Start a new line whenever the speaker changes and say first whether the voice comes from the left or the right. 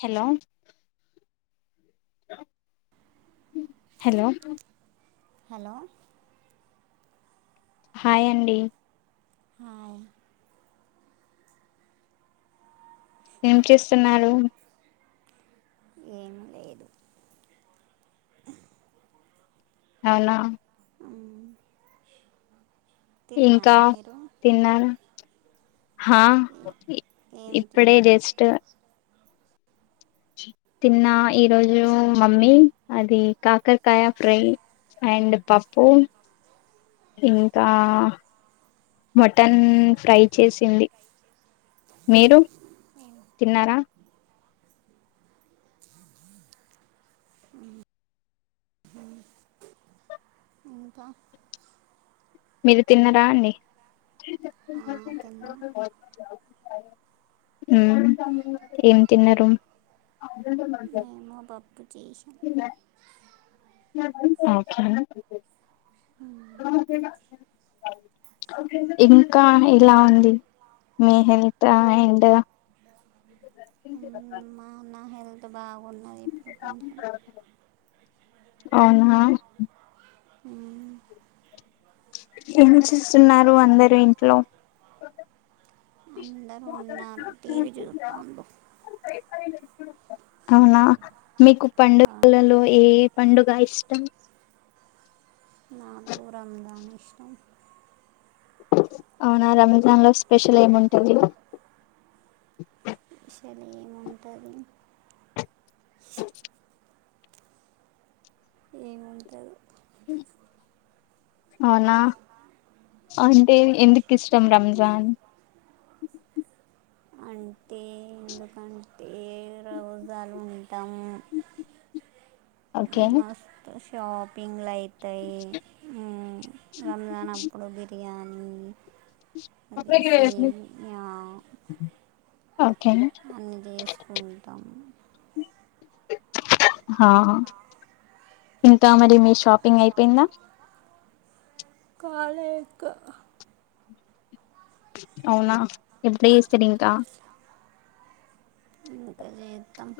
left: Hello hello
right: hello
left: hi అండి
right: hi
left: ఏం చేస్తున్నారు
right: ఏమి లేదు
left: అవునా
right: మ్మ్.
left: ఇంకా
right: తిన్నారా మీరు
left: తిన్నార హా
right: ఏం
left: ఇప్పుడే
right: తిన్నా
left: జస్ట్ తిన్న ఈరోజు మమ్మీ అది కాకరకాయ ఫ్రై అండ్ పప్పు ఇంకా మటన్ ఫ్రై చేసింది మీరు తిన్నారా
right: ఇంకా
left: మీరు తిన్నరా అండి
right: ఆ, తిన్నా
left: ఉమ్ ఏం తిన్నారు అద మన్న
right: మేము పప్పు చేసాం
left: [unintelligible] ఓకే ఇంకా ఎలా ఉంది నీ హెల్త్ అండ్
right: అంత బాగున్న ఇప్పుడు కొంచెం
left: అవునా
right: ఉం
left: ఎం చెస్తున్నారు అందరు ఇంట్లో
right: అందరూ ఉన్నారు టీవీ చూస్తాండ్లు
left: అవునా మీకు పండుగలలో ఏ పండుగ ఇష్ మ్
right: నాకు రంజాన్ ఇష్టం
left: అవునా రంజాన్ లో స్పెషల్ ఏముంటది
right: ఏం ఉంటది ఏముంటదు
left: ఉ అవునా అంటే ఎందుకు ఇష్టం రంజాన్
right: అంటే ఎందుకంటే రోజాలుంటాము
left: ఓకే
right: మస్తు షాపింగ్లు అయితాయి రంజాన్ అపుడు బిర్యానీ అది సేమ్యా
left: ఓకే
right: అన్నీ చేసుకుంటాం
left: ఆహ ఎంత అ మరి మీష్ షాపింగ్ అయిపోయిందా
right: కాలె ఇంకా
left: అవునా ఎప్పుడస్తరింకా
right: ఇంకా చేత్తము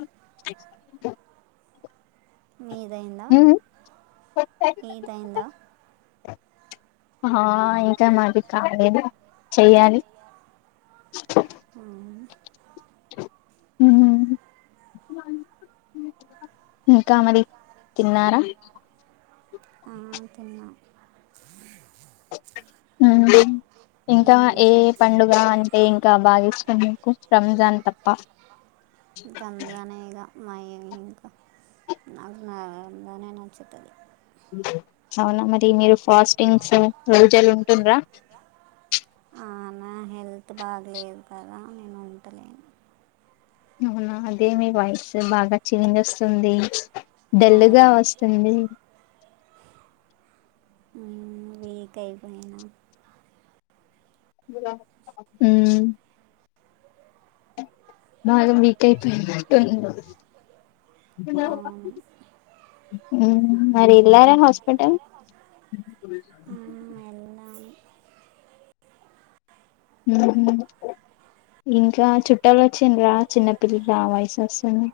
right: మీదైందా
left: మ్మ్
right: మీదైందా
left: ఆ ఇంకా మాకి కాలేదు చెయ్యాలి
right: ఊ
left: హు ఇంకా మరి తిన్నారా
right: ఆహా తిన్న
left: ఉహు ఏ ఇంకా
right: ఏం
left: ఏ
right: చేస్తాం
left: ఏ పండుగ అంటే ఇంకా బాగ ఇష్టం రంజాన్ తప్ప
right: రంజానే ఇగా మా ఇంకా నాకు రంజానే నచ్చుతది
left: అవునా మరి మీరు ఫాస్టింగ్స్ రోజులు ఉంటుండ్రా
right: నా హెల్త్ బాగలేదు కదా నేను ఉంటలేను
left: అవునా అదే మీ వాయిస్ బాగా చేంజ్ వస్తుంది ఢల్లుగా
right: అవును
left: వస్తుంది
right: వీక్ అయిపోయినా
left: [unintelligible] హు బాగా వీక్ అయిపోయినట్టున్నావ్
right: అవును
left: హు మరి ఎల్లార హస్పి పటల్
right: వెళ్ళాను
left: [unintelligible] ఇంకా చుట్టాలు వచ్చిండ్రా చిన్నపిల్లల వాయిస్ వస్తుంది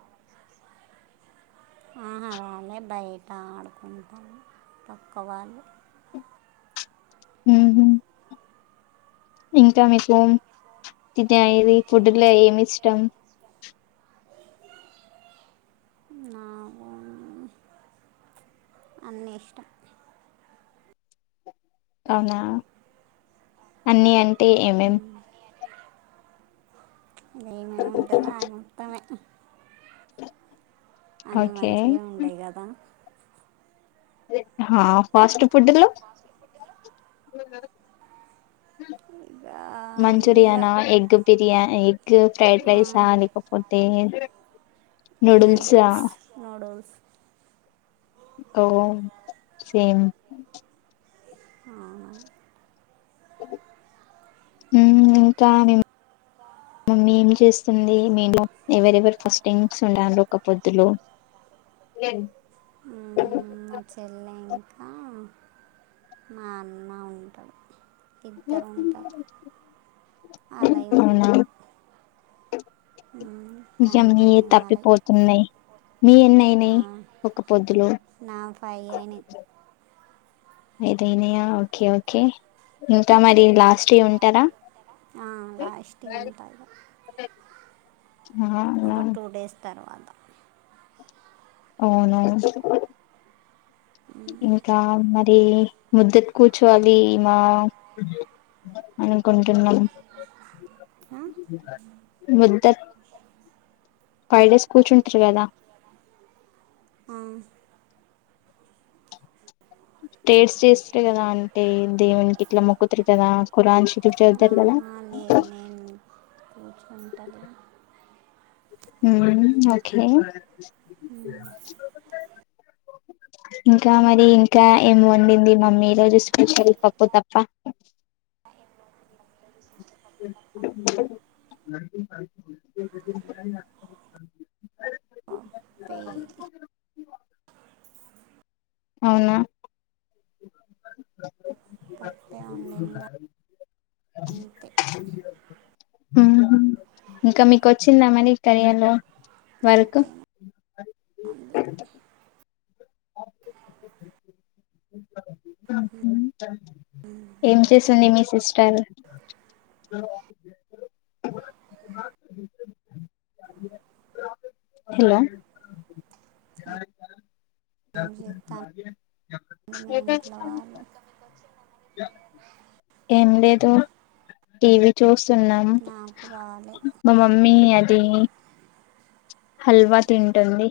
right: ఆహా రాలే బయట ఆడుకుంటారు పక్క వాళ్ళు
left: ఉహు ఇంకా మీకు తింట్రా ఇవి ఫుడ్ లో ఏమి ఇష్టం
right: నాకు అన్నీ ఇష్టం
left: అవునా అన్ని అంటే ఏమే ఏమే
right: ఇగ ఏమేమంటాయో అది మొత్తం మే అన్ని
left: ఓకే
right: మంచిగా ఉంటాయి కదా
left: ఆ ఫాస్ట్ ఫుడ్ లో
right: ఇగ
left: మంచూరియానా ఎగ్ బిర్యా ఎగ్ ఫ్రైడ్
right: ఆ,
left: రైస్ లేకపోతే నూడిల్సా
right: నూడుల్స్ నూడుల్
left: ఓ సేమ్
right: ఆహా
left: హు ఇంకా నేను మమ్మీ ఏం చేస్తుంది మీ ఇంట్లో ఎవరెవరు ఫాస్టింగ్ ఉంటారు ఒక పొద్దులు ఎగ్
right: హు మా చెల్లె ఇంకా మా అన్న ఉంటాడు ఇద్దరు ఉంటారు ఆలయం
left: నిజంగానే
right: కంటిన్యూ అవ్వాలి
left: తప్పిపోతున్నాయి మీయి ఎన్ని అయినాయి ఒక పొద్దులు
right: నా ఫైవ్ అయినాయి
left: ఐదు అయినయా ఓకే ఓకే ఇంకా మరి లాస్ట్
right: లాస్ట్ ఈ ఉంటారా ఆ లాస్ట్ ఈ ఉంటా ఇగ
left: అవునా
right: తర్వాతా
left: అవును ఇంకా మా అది ముద్దతు కూర్చోవాలి మా అనుకుంటున్నాం
right: ఆ?
left: ముద్ద ఫైవ్ డేస్ కూర్చుంటారు కదా
right: ఔ
left: ప్రేయర్స్ చేస్తరు కదా అంటే దేవునికి ఇట్లా మొక్కుతురు కదా కురాన్ షు
right: అహా లేే నేను కూర్చుంటాలే
left: ఊ ఓకే
right: అ
left: ఇంకా మరి ఇంకా ఏం వండింది మమ్మీ రోజు స్పెషల్ పప్పు తప్ప
right: పేయ్
left: అవునా
right: పప్పే ఉండింది అంతే
left: ఇంకా మీకు వచ్చిందా మరి కెరియర్ లో
right: ఇంకేం ఉండలే
left: అ
right: ఉమ్,
left: ఏం చేసింది మీ సిస్టర్ హలో
right: ఏం చేస్తాను మీ ఇంట్లో వాళ్ళు
left: [unintelligible] ఏం లేదు టీవి చూస్ సున్నం
right: నాకు రాలే
left: మా మమ్మీ అది హల్వా తింటుంది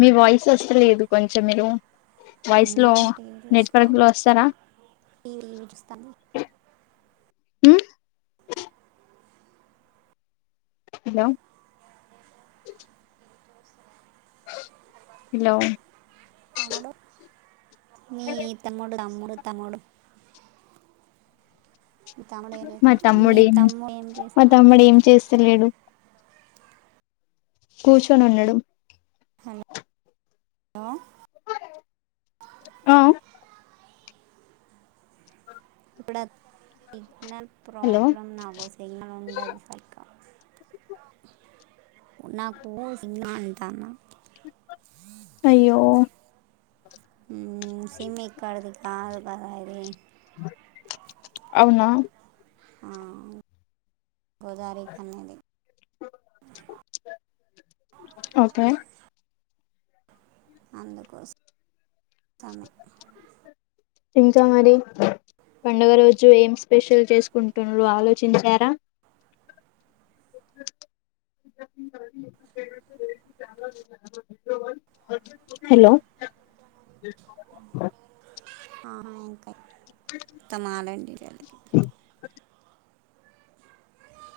left: మీ వాయిస్ వస్తలేదు కొంచెం మీరు వాయిస్ లో
right: ఉన్నాము టీవీ చూస్తా
left: నెట్వర్క్ లో వస్తారా
right: టీవీలు [unintelligible]
left: ఉమ్ హలో హలో
right: తమ్ముడు మీ తమ్ముడు తమ్ముడు తమ్ముడు మీ తమ్ముడు ఏం
left: మా
right: చేస్తాడు మీ
left: తమ్ముడు ఏమి
right: తమ్ముడు ఏం
left: మా
right: చేస్తాడు
left: తమ్ముడు ఏం చేస్తలేడు కూర్చొని ఉన్నాడు
right: హలో
left: ఆ
right: ఇప్పుడు సిగ్నల్
left: హలో
right: ప్రాబ్లమ్ నాకు సిగ్నల్ ఉండదు సరిగా నాకు సినిమా అంటానా.
left: అయ్యో
right: సిమ్ ఇక్కడిది కాదు కదా అది
left: అవునా
right: ఆ గోదారి కనేది
left: ఓకే
right: అందుకోసం సమే
left: ఇంకా మారి పండుగ రోజు ఏం స్పెషల్ చేసుకుంటుర్రు ఆలోచించారా హలో
right: ఆ ఇంకా ఉత్తమలుండిలిగి